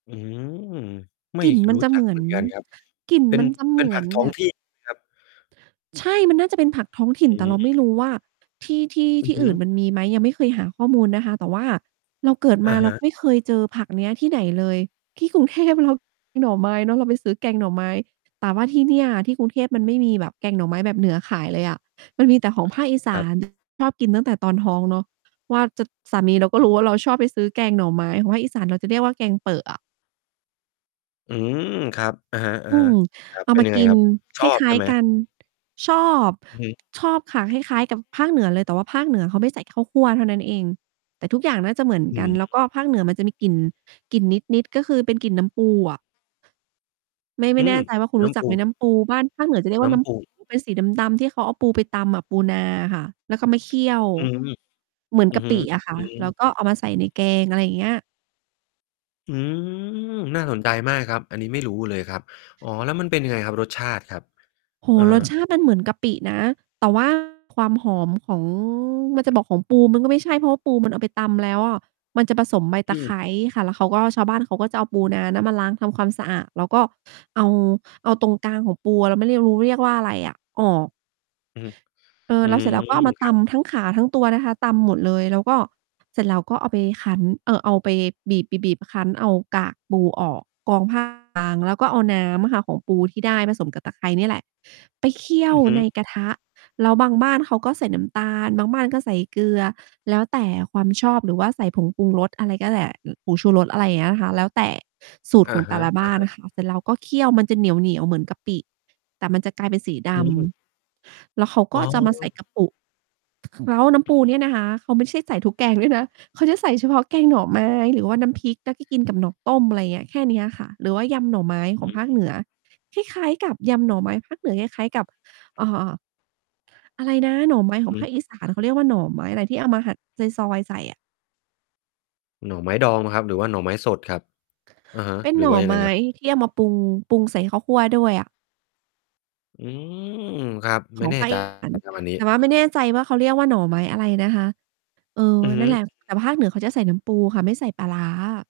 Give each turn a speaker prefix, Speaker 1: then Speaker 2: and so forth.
Speaker 1: อืม ไม
Speaker 2: ก
Speaker 1: ่
Speaker 2: ลิ่นมั
Speaker 1: ร
Speaker 2: น
Speaker 1: ู้
Speaker 2: จะ
Speaker 1: จ
Speaker 2: เ
Speaker 1: ั
Speaker 2: หม
Speaker 1: ก
Speaker 2: ื
Speaker 1: เ
Speaker 2: อ
Speaker 1: หม
Speaker 2: น
Speaker 1: ือนกันครับ
Speaker 2: กลิ่น
Speaker 1: เป็
Speaker 2: ม
Speaker 1: น
Speaker 2: ันจะเ
Speaker 1: เป
Speaker 2: หม
Speaker 1: ็น
Speaker 2: ื
Speaker 1: ผ
Speaker 2: อ
Speaker 1: ัก
Speaker 2: น
Speaker 1: ท้อ
Speaker 2: แบ
Speaker 1: ง
Speaker 2: บ
Speaker 1: ที่ถูกไหมครับ?
Speaker 2: ใช่ มันน่าจะเป็นผักท้องถิ่
Speaker 1: อ
Speaker 2: น
Speaker 1: ื
Speaker 2: แต่เรา ไม่ร
Speaker 1: ม
Speaker 2: ู้ว่า ที่ ที่
Speaker 1: อ
Speaker 2: ท
Speaker 1: ือ
Speaker 2: ี่
Speaker 1: ฮ
Speaker 2: อ
Speaker 1: ึ
Speaker 2: ื่นมันมีไหม ยังไม่เคยหาข้อมูลนะคะ แต่ว่าเราเกิด
Speaker 1: อ
Speaker 2: ม
Speaker 1: ะ
Speaker 2: า
Speaker 1: ฮ
Speaker 2: เรา
Speaker 1: ะ
Speaker 2: ไม่เคยเจอผักเนี้ยที่ไหนเลย ที่ กรุงเทพเรา มีหน่อไม้เนาะ เราไปซื้อแกงหน่อไม้ แต่ว่าที่เนี่ย ที่กรุงเทพมันไม่มีแบบแกงหน่อไม้แบบเหนือขายเลยอะ มันมีแต่ ของภาคอีส
Speaker 1: คร
Speaker 2: า
Speaker 1: ับ
Speaker 2: น ชอบกินตั้งแต่ตอนท้องเนาะ ว่าจะ สามีเราก็
Speaker 1: อ
Speaker 2: รู้
Speaker 1: ืม
Speaker 2: ว่าเราชอบไปซื้อแกงหน่อไม้ ของภาคอีสานเราจะเรียกว่าแกงเปอะอะ
Speaker 1: อืม ครับ อะฮะ
Speaker 2: อืม
Speaker 1: ๆ ครั
Speaker 2: เ
Speaker 1: บ
Speaker 2: อา
Speaker 1: เป็
Speaker 2: ม
Speaker 1: น
Speaker 2: า
Speaker 1: ยังไง
Speaker 2: กิ
Speaker 1: ค
Speaker 2: น
Speaker 1: รับ ช
Speaker 2: ค
Speaker 1: อบ
Speaker 2: ล
Speaker 1: ใ
Speaker 2: ้
Speaker 1: ช
Speaker 2: า
Speaker 1: ่
Speaker 2: ย
Speaker 1: ไหม?
Speaker 2: ๆ กัน ชอบ
Speaker 1: อือฮึ
Speaker 2: ชอบค่ะคล้าย ๆ กับภาคเหนือเลย แต่ว่าภาคเหนือเขาไม่ใส่ข้าวคั่วเท่านั้นเอง แต่ทุกอย่างน่าจะเหมือน
Speaker 1: อื
Speaker 2: กัน
Speaker 1: ม
Speaker 2: แล้วก็ภาคเหนือมันจะมีกลิ่น กลิ่นนิด ๆ ก็คือเป็นกลิ่นน้ำปูอะ ไม่ ไม
Speaker 1: อื
Speaker 2: ่แน่
Speaker 1: ม
Speaker 2: ใจว่าคุณ
Speaker 1: น
Speaker 2: ร
Speaker 1: ้
Speaker 2: ู้จ
Speaker 1: ำ
Speaker 2: ั
Speaker 1: ป
Speaker 2: ก
Speaker 1: ู
Speaker 2: ไหม? น้ำปูบ้าน ภาคเหนือจะเรียก
Speaker 1: น
Speaker 2: ว่
Speaker 1: ้
Speaker 2: า น้
Speaker 1: ำ ป
Speaker 2: ำ
Speaker 1: ู
Speaker 2: ปู เป็นสี ดำ ๆ ที่เขาเอาปูไปตำปูนาอะค่ะ แล้วก็มาเคี่ยว
Speaker 1: อืม
Speaker 2: เหมือน
Speaker 1: อื
Speaker 2: ก
Speaker 1: อ
Speaker 2: ะ
Speaker 1: ฮ
Speaker 2: ป
Speaker 1: ึ
Speaker 2: ิอะค่ะ
Speaker 1: อื
Speaker 2: แล้ว
Speaker 1: ม
Speaker 2: ก็เอามาใส่ในแกง อะไรอย่างเงี้ย
Speaker 1: อืม น่าสนใจมากครับ อันนี้ ไม่รู้ เลยครับ อ๋อ แล้วมันเป็นยังไงครับ รสชาติครับ
Speaker 2: โอ้โ
Speaker 1: อ
Speaker 2: ฮ
Speaker 1: ะ
Speaker 2: ร
Speaker 1: ฮะ
Speaker 2: สชาติมันเหมือนกะปินะ แต่ ว่า ความหอมของ มันจะบอกของปูมันก็ไม่ใช่ เพราะว่าปู มันเอาไป ตำแล้วอะ มันจะผสมใบ
Speaker 1: อ
Speaker 2: ตะไค
Speaker 1: ืม
Speaker 2: ร้ค่ะ แล้วเขาก็ ชาวบ้านเขาก็จะเอาปูนาน่ะมาล้างทำความสะอาดแล้ว ก็เอา เอาตรงกลางของปู เราไม่เรียก รู้เรียกว่าอะไรอะ ออก
Speaker 1: อือฮึ
Speaker 2: เออ
Speaker 1: อื
Speaker 2: แล้ว เสร็จแล
Speaker 1: ม
Speaker 2: ้วก็เอามา
Speaker 1: ค
Speaker 2: ต
Speaker 1: รับ
Speaker 2: ำทั้งขาทั้งตัวนะคะ ตำหมดเลย แล้วก็ เสร็จแล้วก็เอาไปคั้น เอ่อ เอาไปบีบ ๆ ๆ คั้นเอากากปูออก กรอง ผ้าขาว บางแล้วก็เอาน้ำอะค่ะ ของปูที่ได้ผสมกับตะไคร้เนี่ยแหละ ไปเคี่ย
Speaker 1: อื
Speaker 2: ว
Speaker 1: อฮึ
Speaker 2: ในกระทะ แล้วบางบ้านเขาก็ใส่น้ำตาล บางบ้านก็ใส่เกลือ แล้วแต่ความชอบหรือว่าใส่ผงปรุงรสอะไร ก็แหละ อึ ผงชูรส อะไรอย่างเงี้ยค่ะ แล้วแต่สูต
Speaker 1: อ
Speaker 2: ร
Speaker 1: ะ
Speaker 2: ของแ
Speaker 1: ฮ
Speaker 2: ต่
Speaker 1: ะ
Speaker 2: ละบ
Speaker 1: อ
Speaker 2: ้
Speaker 1: ะ
Speaker 2: าน
Speaker 1: ฮะ
Speaker 2: อะค่ะ เสร็จแล้วก็เคี้ยวมันจะเหนียว ๆ เหมือนกะปิ แต่มันจะกลายเป็นสีด
Speaker 1: อืม
Speaker 2: ำ แล้วเขาก
Speaker 1: อ
Speaker 2: ็
Speaker 1: ๋อ
Speaker 2: จะมาใส่กระปุก แล้วน้
Speaker 1: อ
Speaker 2: ำ
Speaker 1: ื
Speaker 2: ป
Speaker 1: อ
Speaker 2: ู
Speaker 1: ฮ
Speaker 2: เ
Speaker 1: ึ
Speaker 2: นี่ยนะคะ เขาไม่ใช่ใส่ทุกแกง ด้วยนะ เขาจะใส่เฉพาะแกงหน่อไม้หรือว่าน้ำพริก แล้วก็กินกับหน่อต้ม อะไรเงี้ย แค่นี้อะค่ะ หรือว่ายำหน่อไม้ข
Speaker 1: อ
Speaker 2: อง
Speaker 1: ื
Speaker 2: ภ
Speaker 1: อ
Speaker 2: าค
Speaker 1: ฮ
Speaker 2: เห
Speaker 1: ึ
Speaker 2: นือ คล้าย ๆ กับยำหน่อไม้ ภาคเหนือ คล้าย ๆ กับ เอ่อ อะไรนะ หน่อไม้ของภ
Speaker 1: อือ
Speaker 2: าคอีสานเขาเรียกว่าหน่อไม้อะไรที่เอามาหั่นซอย ๆ ใส่อะ
Speaker 1: หน่อไม้ดองเปล่าครับ? หรือว่าหน่อไม้สดครับ อะฮะ
Speaker 2: เป็น
Speaker 1: หรื
Speaker 2: หน
Speaker 1: อ
Speaker 2: ่อ
Speaker 1: ว่ายัง
Speaker 2: ไ
Speaker 1: ไ
Speaker 2: ม
Speaker 1: ง
Speaker 2: ้
Speaker 1: ครับ?
Speaker 2: ที่เอามาปรุง ปรุงใส่ข้าวคั่วด้วยอะ
Speaker 1: อืม ครับ
Speaker 2: ข
Speaker 1: ไม่
Speaker 2: อง
Speaker 1: แน่
Speaker 2: ภาค
Speaker 1: ใจ
Speaker 2: อีสาน
Speaker 1: ครับอันนี้
Speaker 2: แต่ว่าไม่แน่ใจว่าเขาเรียกว่าหน่อไม้อะไรนะคะ เออ
Speaker 1: อือฮ
Speaker 2: นั
Speaker 1: ึ อ
Speaker 2: ่
Speaker 1: ื
Speaker 2: น
Speaker 1: อ
Speaker 2: แหล
Speaker 1: ฮ
Speaker 2: ะ แต
Speaker 1: ึ
Speaker 2: ่ภาคเหนือเขาจะใส่น้ำปูค่ะ ไม่ใส่ปลาร้า